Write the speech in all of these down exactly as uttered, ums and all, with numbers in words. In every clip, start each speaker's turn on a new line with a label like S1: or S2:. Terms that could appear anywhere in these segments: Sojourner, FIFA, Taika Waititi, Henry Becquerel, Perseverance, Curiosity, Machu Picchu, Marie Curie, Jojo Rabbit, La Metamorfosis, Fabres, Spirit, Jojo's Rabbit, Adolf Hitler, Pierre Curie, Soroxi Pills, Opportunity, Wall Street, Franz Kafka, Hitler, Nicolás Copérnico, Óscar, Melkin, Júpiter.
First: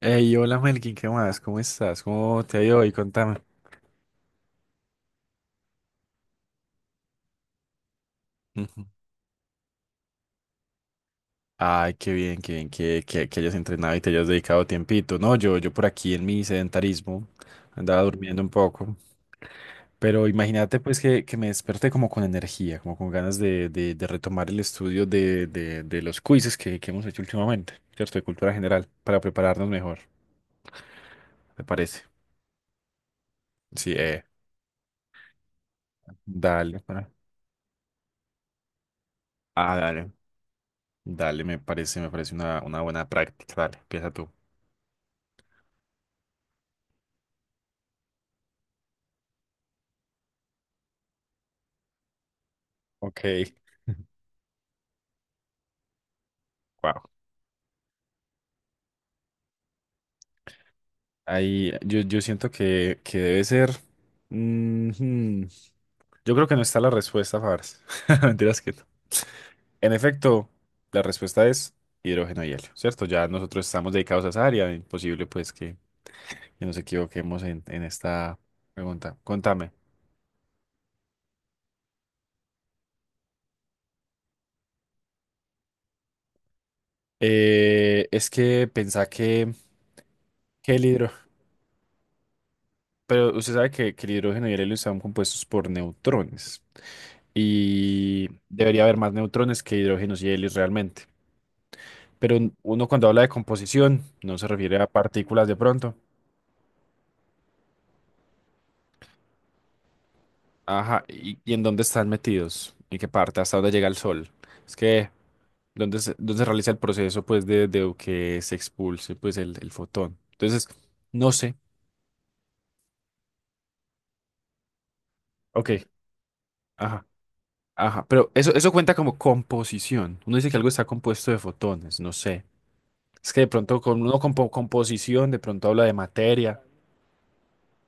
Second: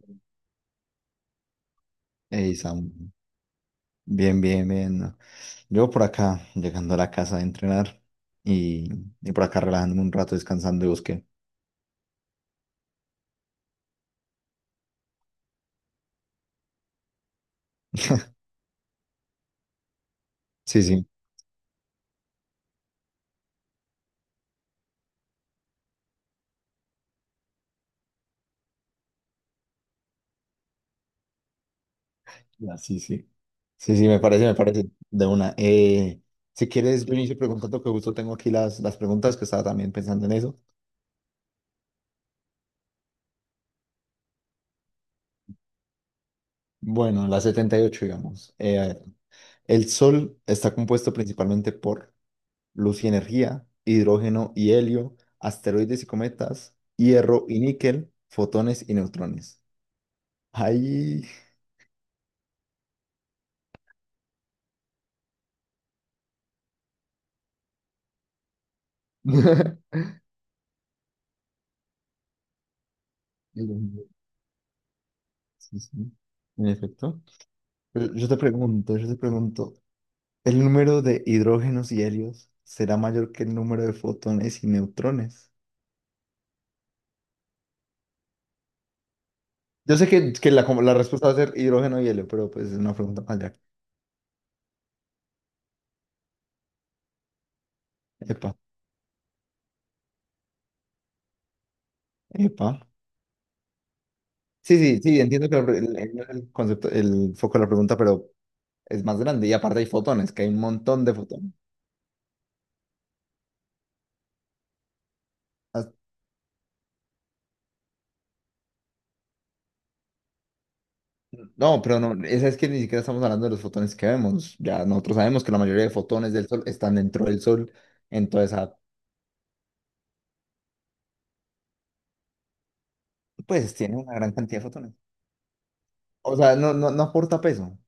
S1: Hey, hola Melkin, ¿qué más? ¿Cómo estás? ¿Cómo
S2: Ey,
S1: te ha ido hoy?
S2: Sam,
S1: Contame.
S2: bien, bien, bien, ¿no? Yo por acá, llegando a la casa de entrenar
S1: Ujú.
S2: y, y por acá relajándome un rato, descansando y busqué.
S1: Ay, qué bien, qué bien que, que, que hayas entrenado y te hayas dedicado tiempito. No, yo, yo por aquí en mi sedentarismo andaba durmiendo un poco, pero imagínate
S2: Sí,
S1: pues
S2: sí.
S1: que, que me desperté como con energía, como con ganas de, de, de retomar el estudio de, de, de los quizzes que, que hemos hecho últimamente, ¿cierto? De cultura general, para prepararnos mejor, ¿te parece?
S2: Ya, sí, sí.
S1: Sí,
S2: Sí, sí, me
S1: eh,
S2: parece, me parece. De una. Eh, si
S1: dale,
S2: quieres,
S1: para.
S2: yo inicio preguntando que justo tengo aquí las, las preguntas que estaba
S1: Ah,
S2: también
S1: dale.
S2: pensando en eso.
S1: Dale, me parece, me parece una, una buena práctica. Dale, empieza tú.
S2: Bueno, las setenta y ocho, digamos. Eh, a ver, el Sol está compuesto principalmente por luz y
S1: Ok.
S2: energía, hidrógeno y helio, asteroides y cometas,
S1: Wow.
S2: hierro y níquel, fotones y neutrones. Ahí.
S1: Ahí yo, yo siento que, que debe ser. Ujú. Yo creo que no está la respuesta, Fabres. Mentiras que no. En efecto, la respuesta es hidrógeno y helio, ¿cierto? Ya nosotros
S2: El
S1: estamos
S2: número,
S1: dedicados a esa área, imposible pues que,
S2: sí, sí,
S1: que
S2: en
S1: nos
S2: efecto.
S1: equivoquemos en, en
S2: Pero yo te
S1: esta
S2: pregunto, yo te
S1: pregunta. Contame.
S2: pregunto, ¿el número de hidrógenos y helios será mayor que el número de fotones y neutrones?
S1: Eh, es que pensá que,
S2: Yo sé que, que la,
S1: que
S2: como
S1: el
S2: la
S1: hidrógeno,
S2: respuesta va a ser hidrógeno y helio, pero pues es una pregunta más
S1: pero usted
S2: allá.
S1: sabe que, que el hidrógeno y el helio están compuestos por neutrones y
S2: Epa,
S1: debería haber más neutrones que hidrógenos y helios realmente. Pero un-
S2: epa.
S1: uno cuando habla de composición no se refiere
S2: Sí,
S1: a
S2: sí, sí,
S1: partículas
S2: entiendo
S1: de
S2: que la pre-
S1: pronto.
S2: el, el- el concepto, el foco de la pregunta, pero es más grande. Y aparte hay fotones, que hay un
S1: Ajá,
S2: montón de
S1: ¿y,
S2: fotones.
S1: y en dónde están metidos? ¿En qué parte? ¿Hasta dónde llega el sol? Es que, ¿dónde se, dónde se realiza el proceso pues de, de que se expulse pues el, el fotón? Entonces, no sé.
S2: No, pero no, esa es que ni siquiera estamos hablando de los fotones que vemos. Ya nosotros sabemos que la
S1: Ok,
S2: mayoría de fotones del Sol están
S1: ajá,
S2: dentro del Sol,
S1: ajá. Pero
S2: entonces
S1: eso, eso
S2: ah,
S1: cuenta como composición. Uno dice que algo está compuesto de fotones, no sé. Es que de
S2: pues
S1: pronto
S2: tiene
S1: con
S2: una
S1: uno
S2: gran
S1: compo-
S2: cantidad de fotones.
S1: composición, de pronto habla de
S2: O sea,
S1: materia.
S2: no, no, no aporta peso,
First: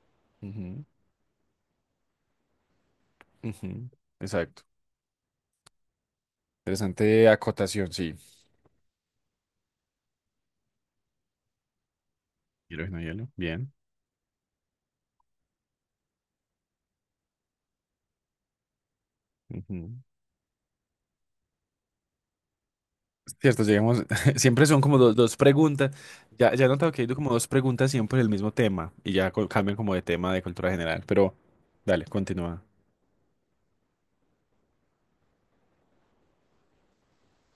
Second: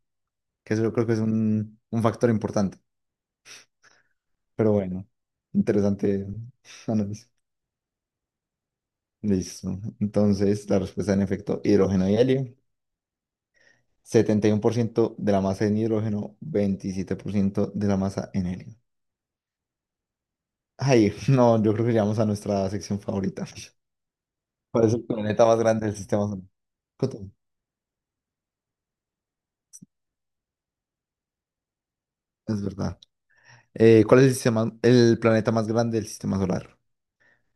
S2: que eso
S1: Ujú,
S2: yo creo que es un, un factor importante.
S1: ujú. Exacto.
S2: Pero bueno, interesante
S1: Interesante
S2: análisis.
S1: acotación, sí.
S2: Listo. Entonces, la respuesta en efecto, hidrógeno y helio.
S1: Hidrógeno, hielo, bien.
S2: setenta y uno por ciento de la masa en hidrógeno, veintisiete por ciento de la masa en helio.
S1: Ujú.
S2: Ay, no, yo creo que llegamos a nuestra sección favorita.
S1: Cierto, llegamos, siempre son
S2: ¿Cuál es
S1: como
S2: el
S1: dos, dos
S2: planeta más grande
S1: preguntas.
S2: del sistema solar?
S1: Ya, ya he notado que hay como
S2: Cotón,
S1: dos preguntas siempre del mismo tema y ya co- cambian como de tema de cultura general, pero dale, continúa.
S2: es verdad. Eh, ¿cuál es el sistema, el planeta más grande del sistema solar?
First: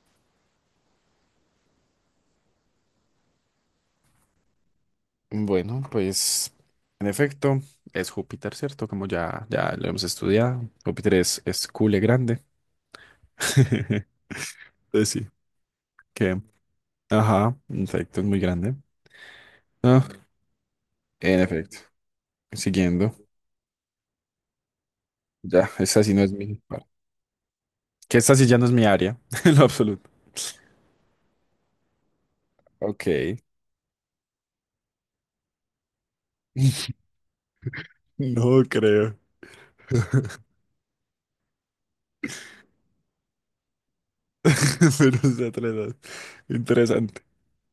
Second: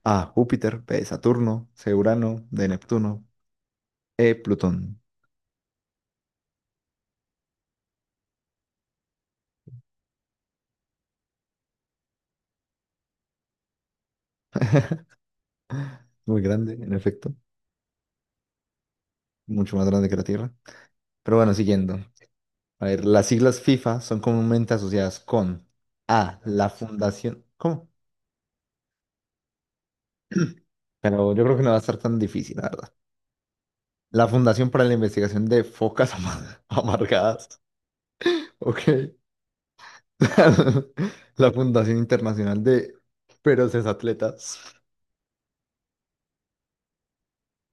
S2: A. Júpiter. B. Saturno. C. Urano. D. Neptuno. E. Plutón.
S1: Bueno, pues en efecto es Júpiter, ¿cierto? Como ya, ya lo hemos estudiado. Júpiter es, es cule grande. Pues sí. Que,
S2: Muy grande, en efecto.
S1: ajá, en efecto, es muy grande.
S2: Mucho más
S1: Ah,
S2: grande que la Tierra. Pero
S1: en
S2: bueno,
S1: efecto,
S2: siguiendo. A ver,
S1: siguiendo.
S2: las siglas FIFA son comúnmente asociadas con
S1: Ya, esta sí no es
S2: A.
S1: mi.
S2: La
S1: Bueno,
S2: Fundación. ¿Cómo?
S1: que esta sí ya no es mi área, en lo absoluto.
S2: Pero yo creo que no va a estar tan difícil, la verdad.
S1: Ok.
S2: La Fundación para la Investigación de Focas Ama- Amargadas.
S1: No
S2: Ok.
S1: creo.
S2: La Fundación Internacional de Feroces Atletas.
S1: Menos de tres horas. Interesante.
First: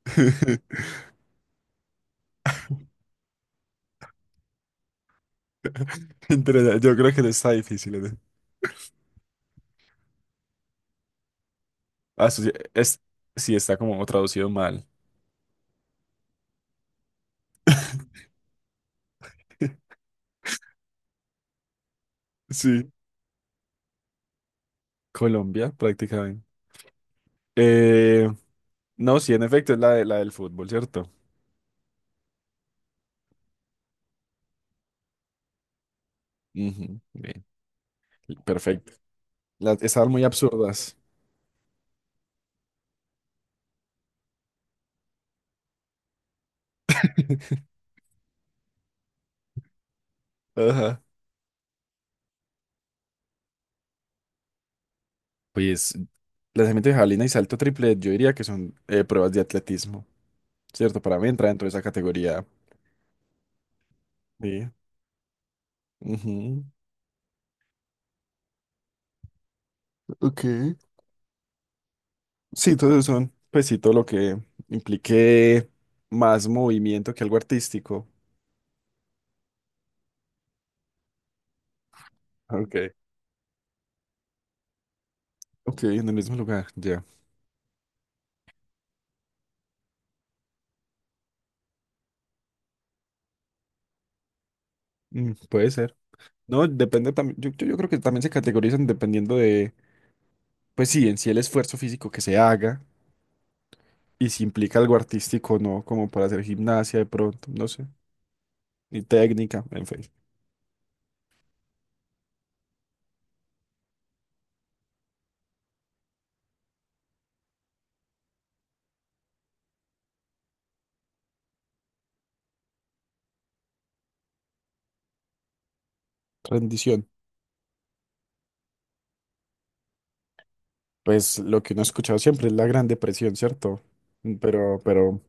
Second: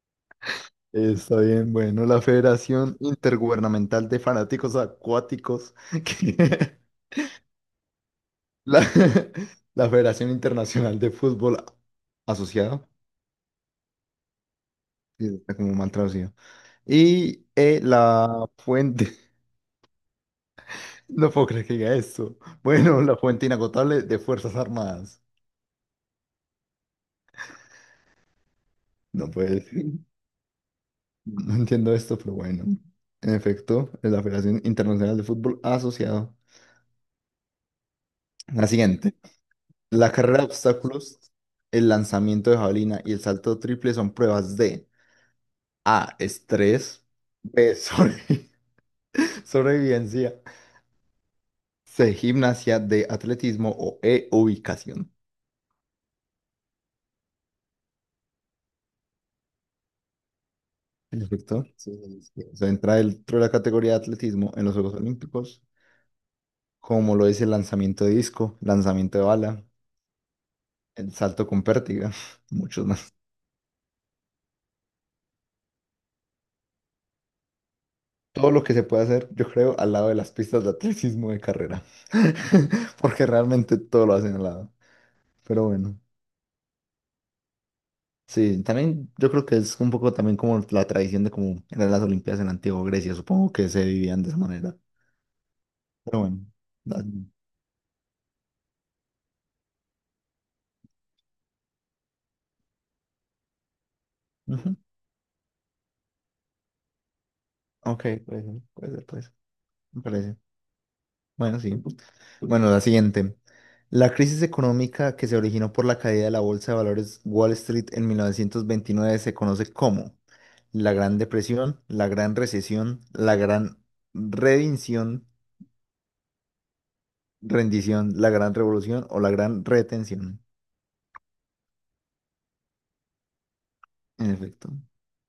S2: Está bien, bueno, la Federación Intergubernamental de Fanáticos Acuáticos. que-
S1: Interesante. Yo creo que no está difícil. ¿Eh?
S2: La, la Federación Internacional de Fútbol
S1: Ah, eso sí,
S2: Asociado.
S1: es, sí, está como traducido mal.
S2: Sí, está como mal traducido. Y eh, la fuente. No puedo creer que diga esto.
S1: Sí,
S2: Bueno, la fuente inagotable de Fuerzas Armadas.
S1: Colombia, prácticamente. Eh, no,
S2: No
S1: sí, en
S2: puede
S1: efecto, es
S2: ser.
S1: la, de- la del fútbol, ¿cierto?
S2: No entiendo esto, pero bueno. En efecto, es la Federación Internacional de Fútbol Asociado.
S1: Ujú, bien,
S2: La
S1: perfecto.
S2: siguiente.
S1: Las, estaban
S2: La
S1: muy
S2: carrera de
S1: absurdas.
S2: obstáculos, el lanzamiento de jabalina y el salto triple son pruebas de A. Estrés. B. sobre- sobrevivencia.
S1: Ajá.
S2: C. Gimnasia. D. Atletismo. O E. Ubicación.
S1: Pues, lanzamiento de jabalina y salto triple, yo diría que son eh, pruebas de atletismo, ¿cierto? Para mí entra
S2: Perfecto.
S1: dentro de esa
S2: Sí, sí, sí.
S1: categoría.
S2: O sea, entra dentro de la categoría de atletismo en
S1: Sí.
S2: los Juegos Olímpicos,
S1: Ujú.
S2: como lo es el lanzamiento de disco, lanzamiento de bala,
S1: Ok.
S2: el salto con pértiga,
S1: Sí,
S2: muchos
S1: entonces son, pues sí, todo lo que implique más movimiento que algo artístico.
S2: todo lo que se puede hacer, yo creo, al lado de las pistas de atletismo de carrera.
S1: Okay.
S2: Porque realmente todo lo hacen al lado. Pero
S1: Ok,
S2: bueno,
S1: en el mismo lugar, ya.
S2: sí, también yo creo que es un poco también como la tradición de cómo eran las Olimpiadas en la antigua Grecia. Supongo que se vivían de esa manera.
S1: Mm, puede ser.
S2: Pero bueno.
S1: No,
S2: da-
S1: depende también. Yo, yo- yo creo que también se categorizan dependiendo de, pues sí, en sí el esfuerzo físico que se haga y si
S2: Ujú.
S1: implica algo artístico o no, como para hacer gimnasia de pronto, no sé,
S2: Ok, puede ser, puede
S1: ni
S2: ser, puede ser.
S1: técnica, en fin.
S2: Me parece. Bueno, sí. Bueno, la siguiente. La crisis económica que se originó por la caída de la bolsa de valores Wall Street en mil novecientos veintinueve se conoce como la Gran Depresión, la Gran Recesión, la Gran Redinción,
S1: Rendición.
S2: Rendición, la Gran Revolución o la Gran Retención.
S1: Pues lo que uno ha escuchado siempre es la Gran Depresión, ¿cierto?
S2: En
S1: Mm,
S2: efecto.
S1: Pero, pero,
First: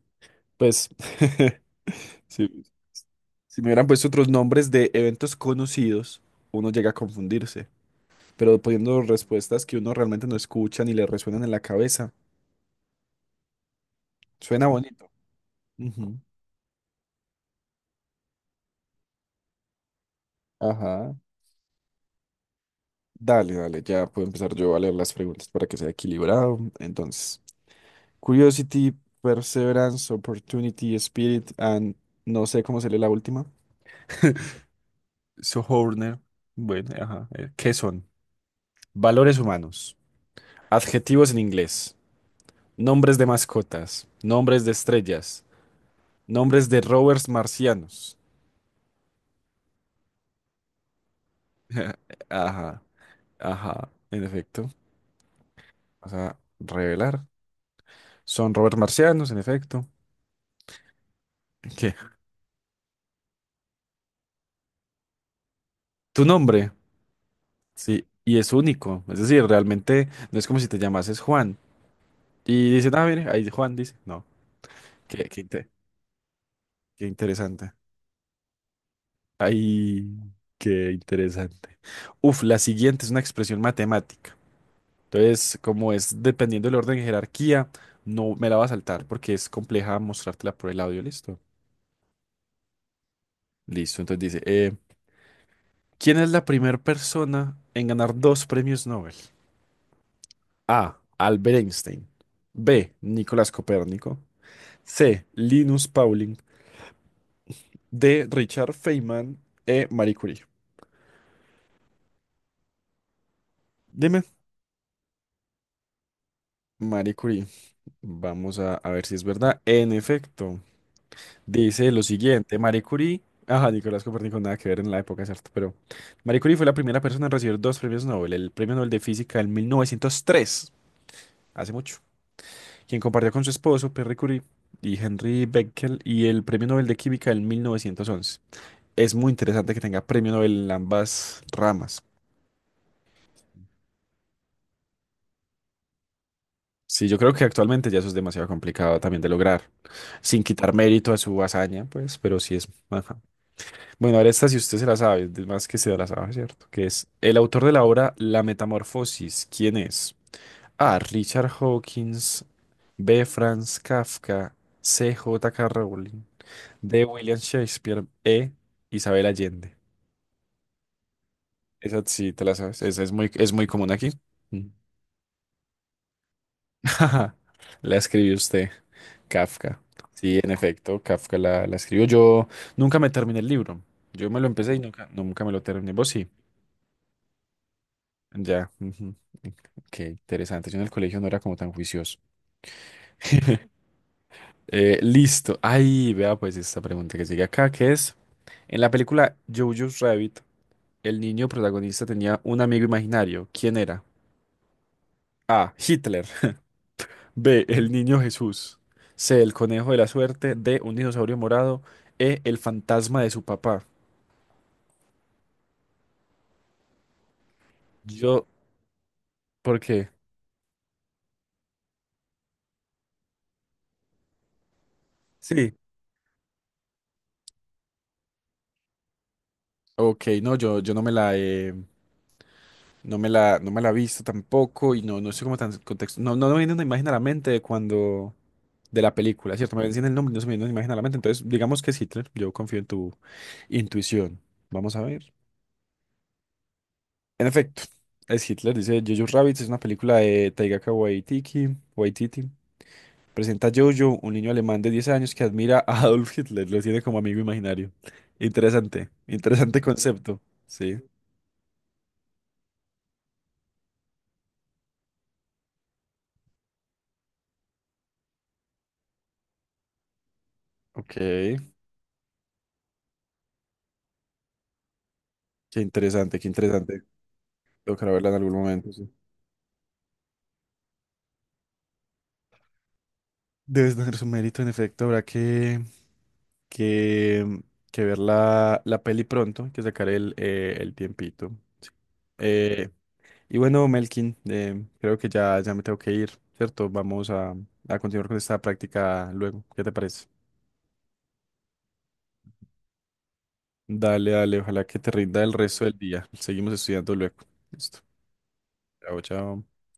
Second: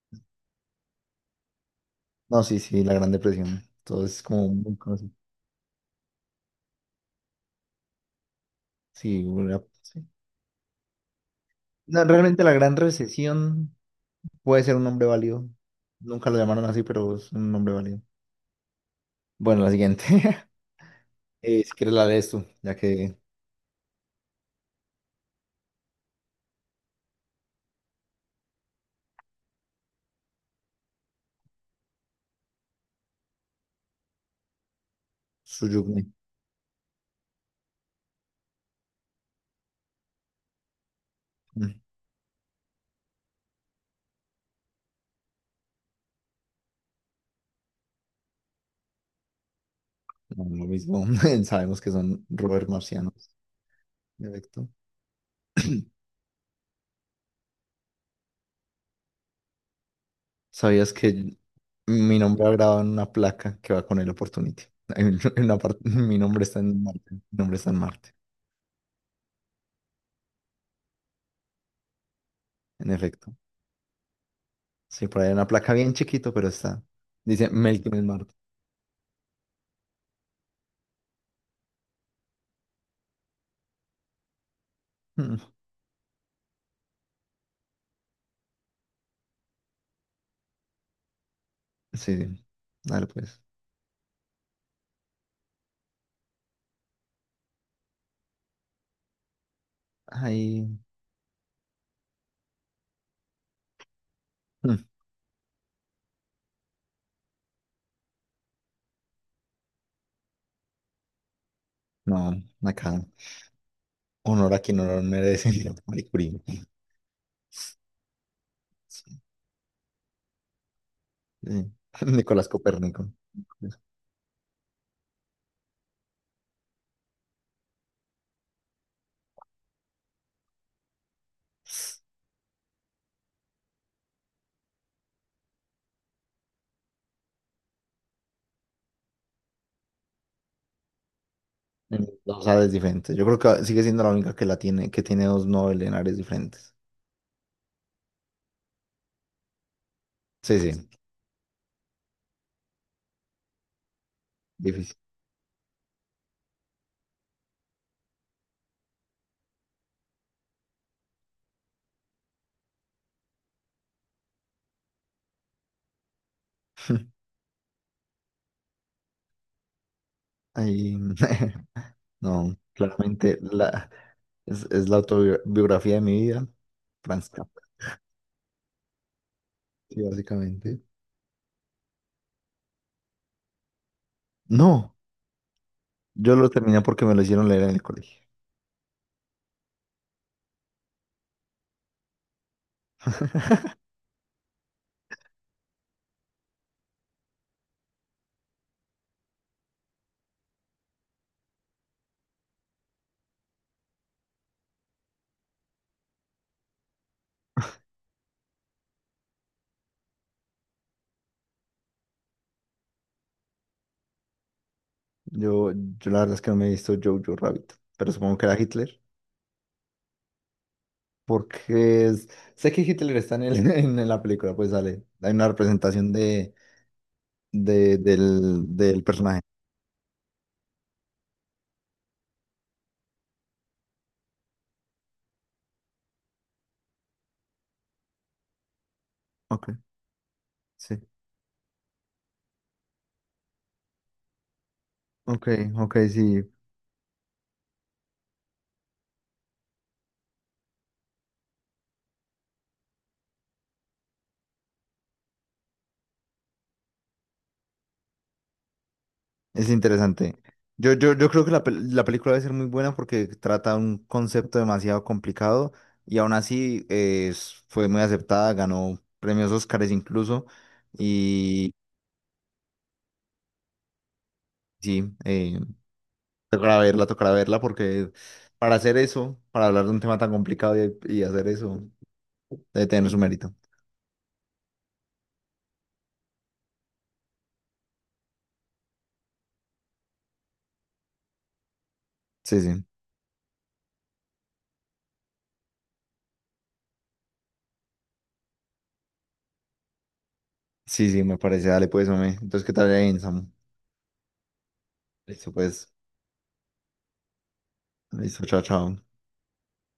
S1: pues.
S2: No, sí,
S1: Sí.
S2: sí, la Gran
S1: Si
S2: Depresión.
S1: me hubieran
S2: Todo
S1: puesto
S2: es
S1: otros
S2: como
S1: nombres
S2: muy
S1: de
S2: conocido.
S1: eventos conocidos, uno llega a confundirse. Pero poniendo
S2: Sí, una-
S1: respuestas que uno
S2: sí.
S1: realmente no escucha ni le resuenan en la
S2: No,
S1: cabeza.
S2: realmente la Gran Recesión puede
S1: Suena
S2: ser un nombre
S1: bonito.
S2: válido.
S1: Ujú.
S2: Nunca lo llamaron así, pero es un nombre válido. Bueno, la siguiente.
S1: Ajá.
S2: Eh, si quieres la lees tú, ya que
S1: Dale, dale, ya puedo empezar yo a leer las preguntas para que sea equilibrado. Entonces, Curiosity, Perseverance, Opportunity, Spirit, and no sé cómo se lee la última.
S2: Suyukne,
S1: Sojourner. Bueno, ajá. eh, ¿Qué son? Valores humanos. Adjetivos en
S2: mm,
S1: inglés. Nombres de mascotas, nombres de estrellas, nombres de rovers marcianos.
S2: no, lo mismo, sabemos que son rovers
S1: Ajá,
S2: marcianos.
S1: ajá, en
S2: En efecto.
S1: efecto. Vas a revelar. Son rovers marcianos, en efecto.
S2: ¿Sabías que
S1: ¿Qué?
S2: mi nombre ha grabado en una placa que va con el Opportunity? En una parte, mi
S1: Tu
S2: nombre está
S1: nombre,
S2: en Marte, mi nombre está en
S1: sí,
S2: Marte,
S1: y es único. Es decir, realmente no es como si te llamases Juan. Y
S2: en
S1: dicen, ah, mire,
S2: efecto.
S1: ahí Juan dice. No,
S2: Sí, por
S1: qué,
S2: ahí hay
S1: qué,
S2: una
S1: inte-
S2: placa bien chiquito, pero está.
S1: qué
S2: Dice
S1: interesante.
S2: Melkin en Marte.
S1: Ay, qué interesante. Uf, la siguiente es una expresión matemática.
S2: Mm,
S1: Entonces, como es dependiendo del orden de jerarquía, no me la va a saltar porque es compleja mostrártela por el audio, ¿listo?
S2: sí, sí. Dale pues.
S1: Listo, entonces dice, eh, ¿quién es la primera persona en ganar dos premios Nobel?
S2: Ahí,
S1: A. Albert Einstein. B. Nicolás Copérnico.
S2: mm,
S1: C. Linus Pauling. D. Richard Feynman. E. Marie Curie.
S2: no, acá.
S1: Dime,
S2: Honor a quien honor merece, Marie Curie.
S1: Marie Curie. Vamos a, a ver si
S2: Sí,
S1: es verdad. En efecto,
S2: sí.
S1: dice lo
S2: Nicolás
S1: siguiente, Marie
S2: Copérnico.
S1: Curie, ajá, Nicolás Copérnico nada que ver en la época, ¿cierto? Pero Marie Curie fue la primera persona en recibir dos premios Nobel, el Premio Nobel de Física en mil novecientos tres, hace mucho, quien compartió con su esposo, Pierre Curie, y Henry Becquerel, y el Premio Nobel de Química en mil novecientos once. Es muy interesante que tenga premio Nobel en ambas ramas.
S2: En dos Ares diferentes. Yo creo que sigue siendo la única que la tiene, que tiene dos Nobel en áreas diferentes.
S1: Sí, yo creo que actualmente ya eso es demasiado complicado también de lograr, sin
S2: Sí,
S1: quitar
S2: sí,
S1: mérito a su hazaña, pues, pero sí es más. Bueno, ahora esta si usted se la
S2: difícil.
S1: sabe, es más que se la sabe, ¿cierto? Que es el autor de la obra La Metamorfosis. ¿Quién es? A. Richard Hawkins. B. Franz Kafka. C. J K. Rowling. D. William Shakespeare. E. Isabel Allende.
S2: Ahí,
S1: Esa sí te la
S2: no,
S1: sabes. Esa es muy,
S2: claramente
S1: es muy común
S2: la,
S1: aquí.
S2: es,
S1: Mm.
S2: es la autobiografía de mi vida, Franz Kafka,
S1: La escribió usted, Kafka.
S2: sí,
S1: Sí, en
S2: básicamente.
S1: efecto, Kafka la, la escribió. Yo nunca me terminé el libro. Yo me lo empecé y
S2: No,
S1: nunca, nunca me lo terminé. ¿Vos sí?
S2: yo lo terminé porque me lo hicieron leer en el colegio.
S1: Ya, ujú. Qué interesante. Yo en el colegio no era como tan juicioso. Eh, listo. Ay, vea pues esta pregunta que sigue acá, que es, en la película Jojo's Rabbit, el niño protagonista tenía un amigo imaginario. ¿Quién era? A. Hitler. B. El niño Jesús. C. El conejo de la suerte. D. Un dinosaurio morado. E. El fantasma de su papá.
S2: Yo, yo la verdad es que no me he visto Jojo Rabbit, pero supongo
S1: Yo,
S2: que era Hitler,
S1: ¿por qué?
S2: porque es- sé que Hitler está en, el- en la película, pues sale, hay una
S1: Sí.
S2: representación de, de- del, del personaje.
S1: Ok, no, yo, yo no me la he. No me la, no me la he visto tampoco y no, no sé cómo tan contexto. No, no me viene una imagen a la mente de cuando. De la película,
S2: Ok,
S1: ¿cierto? Me decían el nombre, y no se me viene una imagen a la
S2: sí.
S1: mente. Entonces, digamos que es Hitler. Yo confío en tu intuición. Vamos a ver.
S2: Ok, ok, sí.
S1: En efecto, es Hitler. Dice Jojo Rabbit. Es una película de Taika Waititi. Waititi. Presenta a Jojo, un niño alemán de diez años que admira a Adolf Hitler. Lo tiene como amigo imaginario. Interesante.
S2: Es
S1: Interesante
S2: interesante.
S1: concepto.
S2: Yo,
S1: Sí.
S2: yo, yo creo que la, pel- la película debe ser muy buena porque trata un concepto demasiado complicado y aún así eh, es- fue muy aceptada, ganó premios Óscares incluso.
S1: Ok.
S2: Y sí, eh,
S1: Qué interesante, qué
S2: tocará
S1: interesante.
S2: verla, tocará verla
S1: Tocará
S2: porque
S1: verla en algún
S2: para
S1: momento.
S2: hacer
S1: Sí.
S2: eso, para hablar de un tema tan complicado y, y hacer eso, debe tener su mérito.
S1: Debes tener su mérito, en efecto, habrá que, que, que ver la, la peli pronto, hay que sacar el, eh, el tiempito. Sí.
S2: Sí, sí.
S1: Eh, y bueno, Melkin, eh, creo que ya, ya me tengo que ir, ¿cierto? Vamos a, a continuar con esta práctica luego. ¿Qué te parece?
S2: Sí, sí, me parece. Dale, pues, hombre. Entonces, ¿qué tal ahí, Samu?
S1: Dale, dale, ojalá que te rinda el
S2: Listo,
S1: resto
S2: pues.
S1: del día. Seguimos estudiando luego. Listo.
S2: Listo, chao, chao.
S1: Chao, chao.